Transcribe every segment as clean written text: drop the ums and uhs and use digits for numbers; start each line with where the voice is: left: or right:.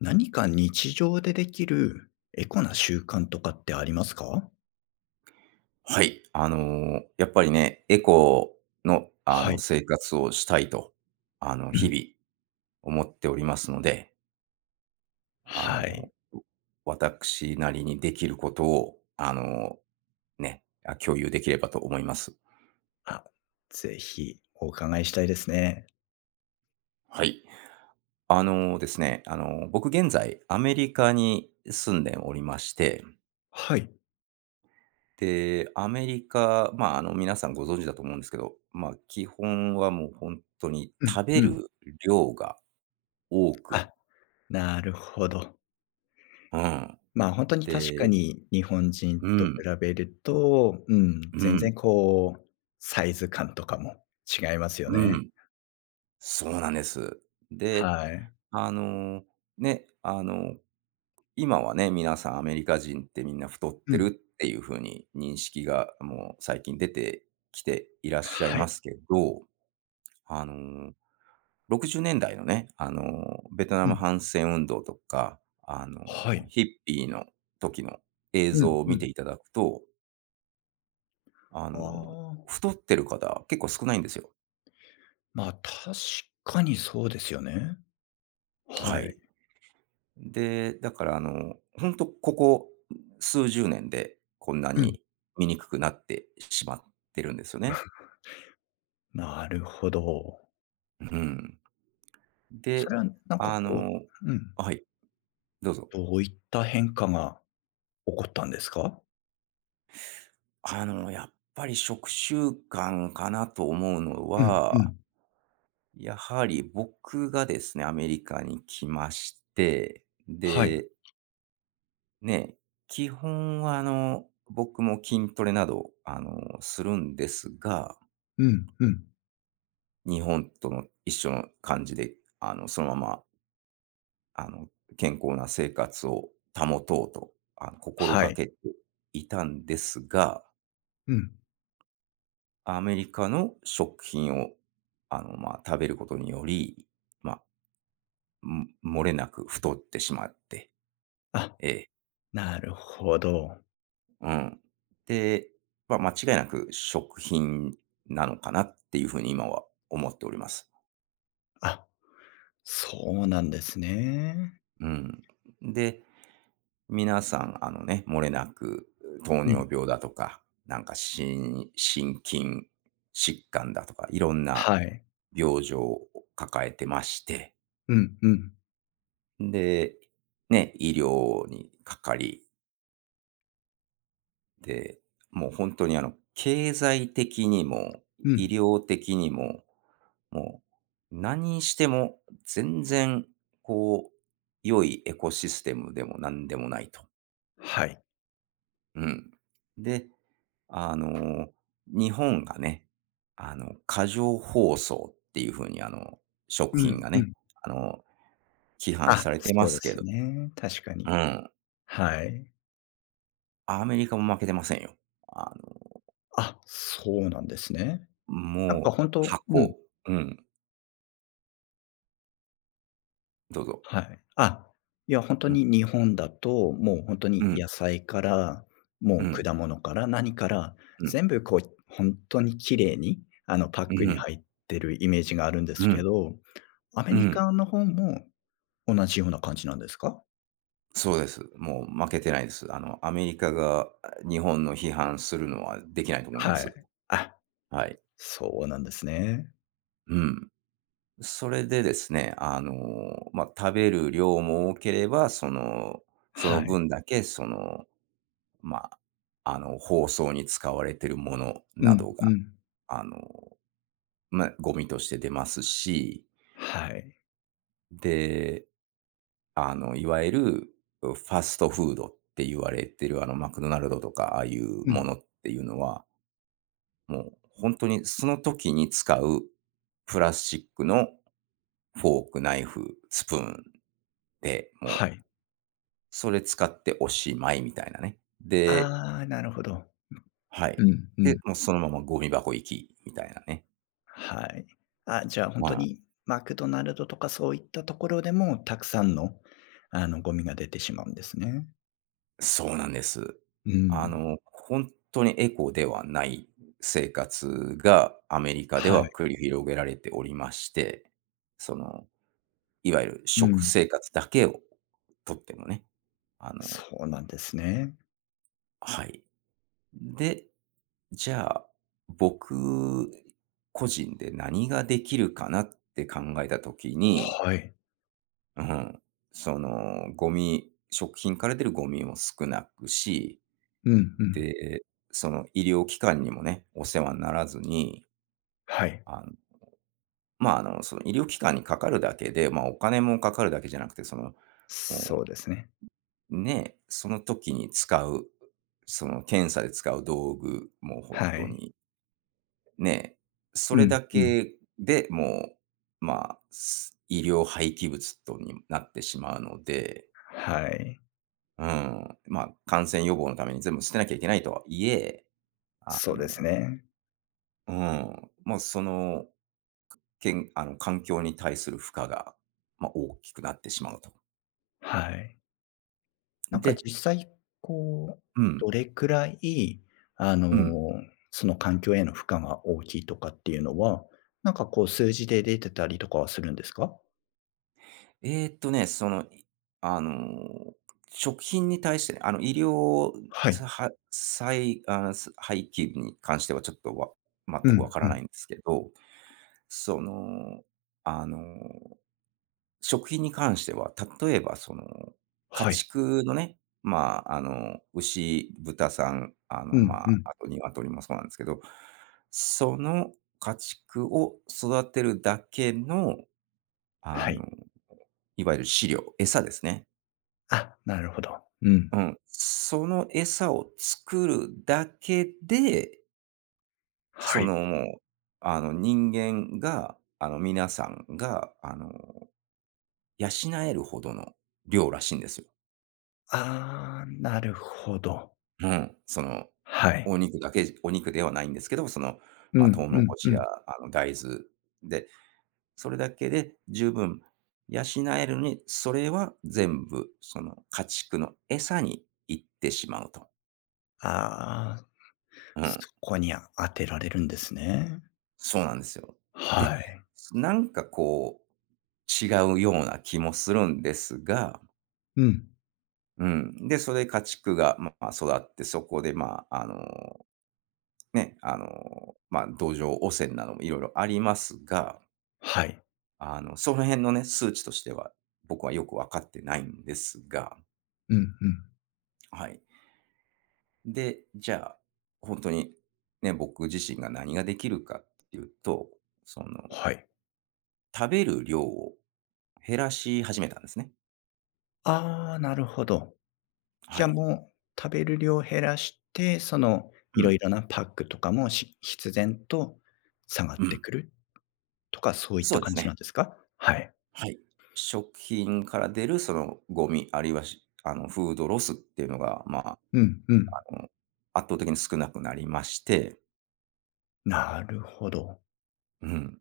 left: 何か日常でできるエコな習慣とかってありますか？
right: はい。やっぱりね、エコの、
left: はい。
right: 生活をしたいと、
left: う
right: 日
left: ん。
right: 々思っておりますので、あ
left: は
right: の、
left: い。
right: 私なりにできることを、共有できればと思います。
left: あ、ぜひお伺いしたいですね。
right: はい。あのーですね、あの、僕現在アメリカに住んでおりまして、
left: はい。
right: で、アメリカ、皆さんご存知だと思うんですけど、まあ、基本はもう本当に
left: うん
right: 食べ
left: うん。
right: る量が多く。
left: あ、なるほど。
right: うん。
left: まあ、本当に確か
right: で
left: に日本人
right: う
left: と比
right: ん、
left: べると、うん、
right: う
left: 全
right: ん、
left: 然こう、サイズ感とかも違いますよ
right: う
left: ね。
right: ん。そうなんです。で、
left: はい。
right: あの、ね、あの、今はね、皆さんアメリカ人ってみんな太っ
left: う
right: てる
left: ん。
right: っていう風に認識がもう最近出てきていらっしゃい
left: はい。
right: ますけど、あの、60年代のね、ベトナ
left: う
right: ム
left: ん。
right: 反戦運動とか、
left: はい。
right: ヒッピーの時の映
left: うん
right: 像を
left: う
right: 見て
left: ん。
right: いただくと、あ
left: あ
right: の、
left: あ、
right: 太ってる方結構少ないんですよ。
left: まあ、確かにそうですよね。は
right: は
left: い。
right: い。で、だからほんとここ数十年でこんな
left: うん、
right: に見にくくなってしまってるんですよね。
left: なるほど。
right: うん。
left: そ
right: で、
left: れはなんか
right: あ
left: こ
right: の
left: ううん。
right: はい、どうぞ。
left: どういった変化が起こったんですか？
right: やっぱり食習慣かなと思うの
left: うんう
right: は、
left: ん。
right: やはり僕がですね、アメリカに来まして、
left: はい。
right: で、ね、基本は僕も筋トレなど、するんですが、
left: うんうん。
right: 日本との一緒の感じで、あの、そのまま、あの、健康な生活を保とうと、心
left: は
right: が
left: い。
right: けていたんですが、
left: うん。
right: アメリカの食品を、食べることにより、ま漏れなく太ってしまって、
left: あ、
right: ええ、
left: なるほど。
right: うん。で、まあ、間違いなく食品なのかなっていうふうに今は思っております。
left: あ、そうなんですね。
right: うん。で、皆さん、漏れなく糖
left: うん。
right: 尿病だとか、なんか心筋疾患だとか、いろんな
left: はい。
right: 病状を抱えてまして、
left: うんうん。
right: で、ね、医療にかかり、で、もう本当に経済的にも、
left: う
right: 医
left: ん。
right: 療的にも、もう何しても全然、こう、良いエコシステムでも何でもないと。
left: はい。
right: うん。で、あの、日本がね、過剰包装っていう風に、食
left: う
right: 品
left: ん
right: が
left: う
right: ね、
left: ん。
right: あの、批判
left: あ、
right: されて
left: そ
right: ま
left: うで
right: すけ
left: す
right: ど、
left: ね。確か
right: う
left: に。
right: ん、
left: はい。
right: アメリカも負けてませんよ。あの、
left: あ、そうなんですね。なんか
right: もう
left: ほんとうん。
right: 箱。うん、どうぞ。
left: はい。あ、いや、本当
right: うん、
left: に日本だと、もう本当
right: う
left: に
right: ん、
left: 野菜から、も
right: う
left: う
right: ん、
left: 果物から何から、
right: うん、
left: 全部こう、本当に綺麗に、あの、パック
right: う
left: に
right: ん、
left: 入ってるイメージがあるんで
right: う
left: すけ
right: ん、
left: ど、アメ
right: う
left: リ
right: ん、
left: カの方も同じような感じなんですか？
right: そうです。もう負けてないです。アメリカが日本の批判するのはできないと思いま
left: は
right: す。
left: い。あ、
right: はい。
left: そうなんですね。
right: うん。それでですね、食べる量も多ければ、その、その
left: はい。
right: 分だけ、その、ま、あ包装に使われているもの
left: う
right: な
left: ん
right: ど
left: う
right: が、
left: ん。
right: あの、ゴミとして出ますし、
left: はい。
right: で、いわゆるファストフードって言われてる、マクドナルドとか、ああいう
left: う
right: も
left: ん。
right: のっていうのは、もう本当にその時に使うプラスチックのフォーク、ナイフ、スプーンで、もう
left: はい。
right: それ使っておしまいみたいなね。で、
left: ああ、なるほど。
right: は
left: う
right: い。
left: んう
right: で、
left: ん。
right: もうそのままゴミ箱行きみたいなね。
left: はい。あ、じゃあ本
right: ま
left: 当
right: あ、
left: にマクドナルドとかそういったところでも、たくさんの、あの、ゴミが出てしまうんですね。
right: そうなんです。
left: うん。
right: 本当にエコではない生活がアメリカで
left: は
right: は
left: い。
right: 繰り広げられておりまして、その、いわゆる
left: う
right: 食
left: ん。
right: 生活だけをとってもね、あの
left: そうなんですね。
right: はい。で、じゃあ、僕個人で何ができるかなって考えた時に、
left: はい。
right: うん、その、食品から出るゴミも少なくし、
left: うんうん。
right: で、その医療機関にもね、お世話にならずに、
left: はい。
right: あの、その医療機関にかかるだけで、まあ、お金もかかるだけじゃなくて、その、
left: そ
right: も
left: うですね。
right: う、ね、その時に使う、その検査で使う道具、もう本
left: は
right: 当
left: い。
right: に、ね、そ
left: う
right: れ
left: ん
right: だ
left: うん。
right: けでもう、医療廃棄物とになってしまうので、
left: はい。
right: うん、まあ、感染予防のために全部捨てなきゃいけないとはいえ、あ
left: そうです
right: の、
left: ね。
right: うん、まあ、その、けんあの、環境に対する負荷が、まあ、大きくなってしまうと。
left: はい。なんか
right: で、
left: 実際、こう、
right: うん、
left: どれくらい、あ
right: うん。
left: の、その環境への負荷が大きいとかっていうのは、なんかこう数字で出てたりとかはするんですか？
right: えーっとね、その、いあのー、食品に対してね、医療
left: は
right: さ
left: い。
right: はさいあ、す廃棄に関してはちょっとわ全
left: う
right: くわ
left: ん、
right: か
left: う
right: らな
left: ん。
right: いんですけど、その、あのー食品に関しては、例えばその、家
left: はい。
right: 畜のね、牛、豚さん、
left: うん、うん。
right: あと鶏もそうなんですけど、その家畜を育てるだけの、あ
left: はい。
right: の、いわゆる飼料、餌ですね。
left: あ、なるほど。うん。
right: うん。その餌を作るだけで、
left: は
right: そ
left: い。
right: の、もう、人間が、皆さんが、養えるほどの量らしいんですよ。
left: ああ、なるほど。
right: うん、その、
left: はい。
right: お肉だけじお肉ではないんですけど、その、
left: う
right: まあ、ト
left: ん、
right: ウモ
left: う
right: ロ
left: ん、
right: コ
left: う
right: シや、
left: ん。
right: 大豆で、それだけで十分養えるのに、それは全部、その、家畜の餌に行ってしまうと。
left: ああ、
right: う
left: そ
right: ん、
left: こに当てられるんですね。
right: そうなんですよ。で、
left: はい。
right: なんかこう、違うような気もするんですが、
left: うん。
right: うん、で、それで家畜が、まあ、育って、そこで、土壌汚染などもいろいろありますが、
left: はい。
right: その辺のね、数値としては、僕はよく分かってないんですが、
left: うん、うん。
right: はい。で、じゃあ、本当に、ね、僕自身が何ができるかっていうと、その、
left: はい。
right: 食べる量を減らし始めたんですね。
left: ああ、なるほど。
right: は
left: じゃあ
right: い。
left: もう食べる量減らして、その
right: う
left: いろい
right: ん、
left: ろなパックとかも、し必然と下がっ
right: う
left: て
right: ん。
left: くるとか、そういっ
right: そう
left: た
right: で
left: 感
right: す
left: じ
right: ね。
left: なんですか？はい。
right: はい。食品から出るそのゴミ、あるいは、しあの、フードロスっていうのが、
left: うんうん。
right: あの、圧倒的に少なくなりまして、
left: なるほど。
right: うん。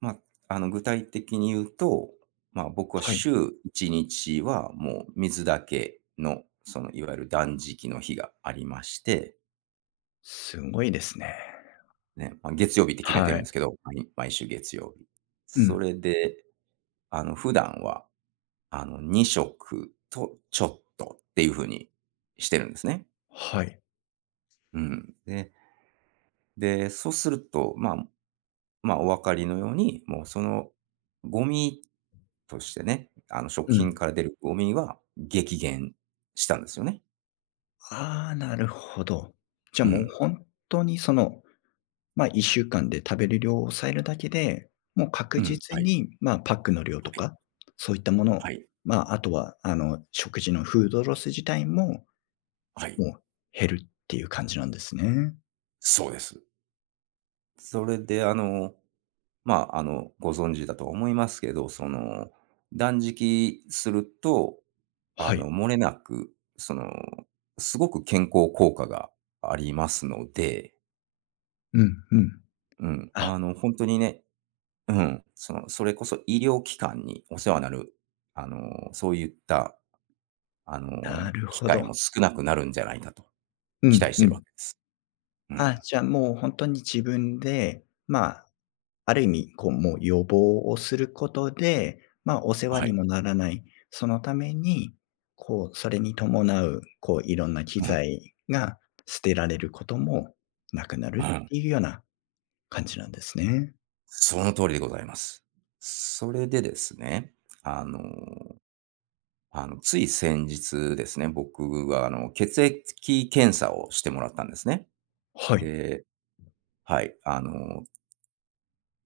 right: ま、具体的に言うと、まあ、僕は
left: はい。
right: 週1日はもう水だけの、その、いわゆる断食の日がありまして、
left: すごいですね。
right: ね、まあ、月曜日って決めて
left: は
right: るんで
left: い。
right: すけど、毎週月曜日。
left: う
right: そ
left: ん。
right: れで、普段は、2食とちょっとっていう風にしてるんですね。
left: はい。
right: うん。で、そうすると、まあ、お分かりのように、もうそのゴミとしてね、食
left: う
right: 品
left: ん。
right: から出るゴミは激減したんですよね。
left: ああ、なるほど。じゃ
right: う
left: あもう
right: ん、
left: 本当にそのまあ、1週間で食べる量を抑えるだけで、もう確
right: うん。
left: 実
right: はい、
left: に、まあ、パックの量
right: は
left: と
right: い、
left: か、そういったもの、
right: はい、
left: まあ、あとは、あの、食事のフードロス自体も、
right: はい、
left: もう減るっていう感じなんですね。
right: そうです。それでまあ、ご存知だとは思いますけど、その、断食すると、
left: はい。
right: 漏れなく、その、すごく健康効果がありますので、
left: うんうん。
right: うん、
left: あ、
right: 本当にね、うん、その、それこそ医療機関にお世話になる、そういった、
left: なる
right: 機
left: ほ
right: 会
left: ど。
right: も少なくなるんじゃないかと
left: う
right: 期
left: ん
right: 待し
left: う
right: てる
left: ん。
right: わけです。う
left: あ、
right: ん。
left: じゃあ、もう本当に自分で、まあある意味、こう、もう予防をすることで、まあ、お世話
right: は
left: に
right: い。
left: もならない、そのために、こう、それに伴う、こう、いろんな機
right: うん、
left: 材が捨てられることもなくな
right: う
left: るっ
right: ん。
left: ていうような感じなんですね。
right: その通りでございます。それでですね、あの、つい先日ですね、僕は、血液検査をしてもらったんですね。
left: はい。
right: で、はい、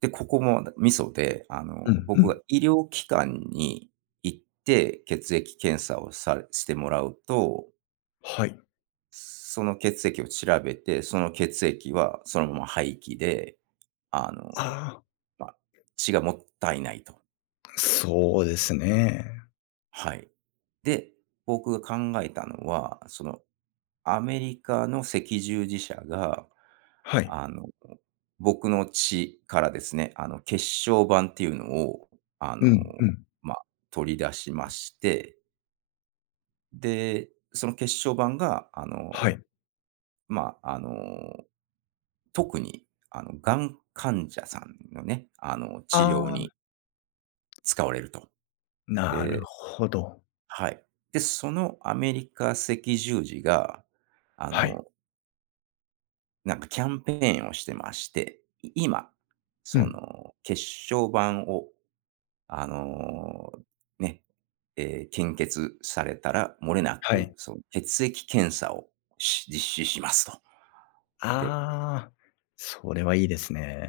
right: で、ここもミソで、
left: うんう
right: 僕
left: ん。
right: が医療機関に行って血液検査をさしてもらうと、
left: はい。
right: その血液を調べて、その血液はそのまま廃棄で、あ
left: あ
right: の、
left: あ、
right: ま、血がもったいないと。
left: そうですね。
right: はい。で、僕が考えたのは、その、アメリカの赤十字社が、
left: はい。
right: あの、僕の血からですね、血小板っていうのを、あの、
left: うんうん。
right: まあ、取り出しまして、で、その血小板が、あの、
left: はい。
right: まあ、あの、特に、あの、がん患者さんのね、治療
left: あ
right: に
left: あ、
right: 使われると。
left: なる
right: で、
left: ほど。
right: はい。で、そのアメリカ赤十字が、あ
left: はい。
right: の、なんかキャンペーンをしてまして、今、
left: う
right: そ
left: ん。
right: の、血小板を、あの、ね、えー献血されたら、漏れな
left: は
right: く、
left: い。
right: その血液検査を実施しますと。で、
left: ああ、それはいいですね。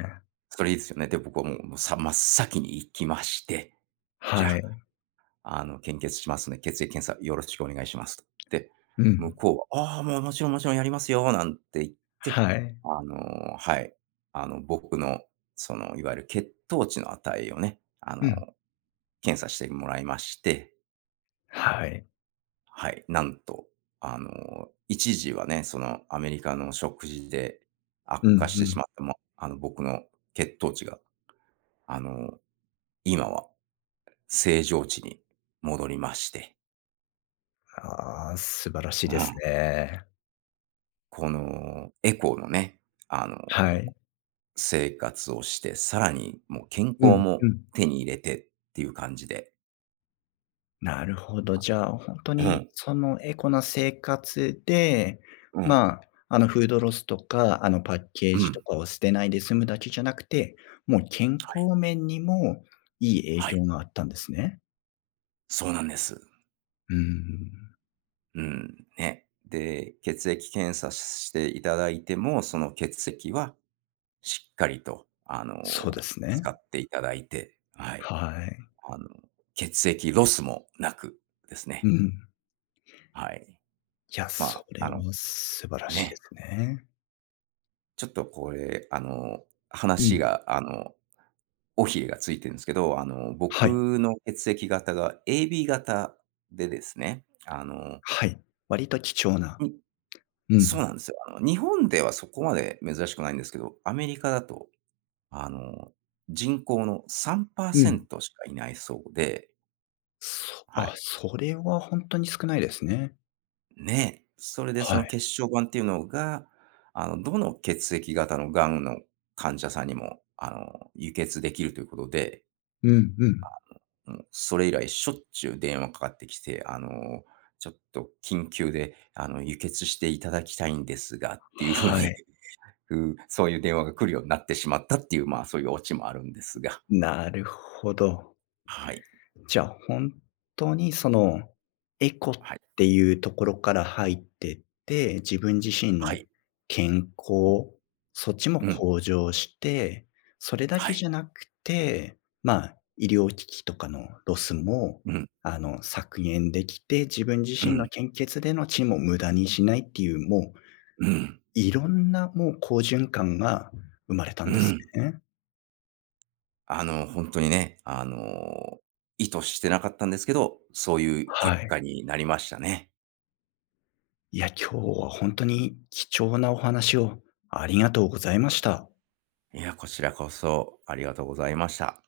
right: それいいですよね。で、僕はもう真っ先に行きまして、じゃ
left: はい。
right: あ、献血しますね。血液検査よろしくお願いしますと。で、
left: う
right: 向
left: ん。
right: こうは、ああ、もうもちろんもちろんやりますよ、なんて言って、
left: はい。
right: あの、はい、僕の、その、いわゆる血糖値の値をね、
left: うん。
right: 検査してもらいまして、
left: はい。
right: はい、なんと、一時はね、その、アメリカの食事で悪
left: うん
right: 化して
left: う
right: し
left: ん。
right: まった、ま、あの、僕の血糖値が、あの、今は正常値に戻りまして。
left: ああ、素晴らしい
right: う
left: です
right: ん。
left: ね。
right: このエコのね、あの、
left: はい。
right: 生活をして、さらにもう健
left: う
right: 康
left: んう
right: も
left: ん。
right: 手に入れてっていう感じで。
left: なるほど。じゃあ、ほんと
right: う
left: に
right: ん、
left: そのエコな生活で、
right: うん、
left: まあ、あの、フードロスとか、あの、パッケー
right: う
left: ジと
right: ん。
left: かを捨てないで済むだけじゃなくて、もう健
right: はい、
left: 康面にもいい影
right: はい。
left: 響があったんですね。
right: そうなんです。
left: うーん。
right: うん、ね。で、血液検査していただいても、その血液はしっかりと、
left: そうです
right: 使
left: ね。
right: っていただいて、はい。
left: はい。
right: あの、血液ロスもなくです
left: う
right: ね。
left: ん。
right: はい。
left: いや、
right: ま
left: そ
right: あ、
left: れ
right: あ
left: は
right: の、
left: 素晴らしいで
right: ね。
left: すね。
right: ちょっとこれ、
left: う
right: 話
left: ん。
right: が、尾ひれがついてるんですけど、
left: はい。
right: 僕の血液型が AB 型でですね、
left: はい。割と貴重な。
right: に
left: う
right: そう
left: ん。
right: なんですよ。日本ではそこまで珍しくないんですけど、アメリカだと、あの、人口の
left: うん。
right: 3%しかいないそうで、
left: そ
right: は
left: あ、
right: い。
left: それはほんとに少ないですね。
right: ね、それでそ
left: は
right: の
left: い。
right: 血小板っていうのが、どの血液型の癌の患者さんにも、輸血できるということで、
left: うんうん。
right: もうそれ以来しょっちゅう電話かかってきて、ちょっと緊急で、輸血していただきたいんですがっていう風
left: は
right: に、
left: い。
right: うんそういう電話が来るようになってしまったっていう、まあ、そういうオチもあるんですが。
left: なるほど。
right: はい。
left: じゃあ、本当にその、エコっ
right: はい。
left: ていうところから入ってって、自分自身
right: は
left: の
right: い。
left: 健康、そっちも
right: うん。
left: 向上して、それだ
right: は
left: けじ
right: い。
left: ゃなくて、まあ、医療機器とかのロスも、
right: うん。
left: あの、削減できて、自分自
right: う
left: 身の
right: ん。
left: 献血での血も無駄にしないっていう、もう、
right: うん。
left: いろんなもう好循環が生まれた
right: う
left: んです
right: ん。
left: ね。
right: 本当にね、意図してなかったんですけど、そういう
left: は
right: 結
left: い。
right: 果になりましたね。
left: いや、今日は本当に貴重なお話をありがとうございました。
right: いや、こちらこそありがとうございました。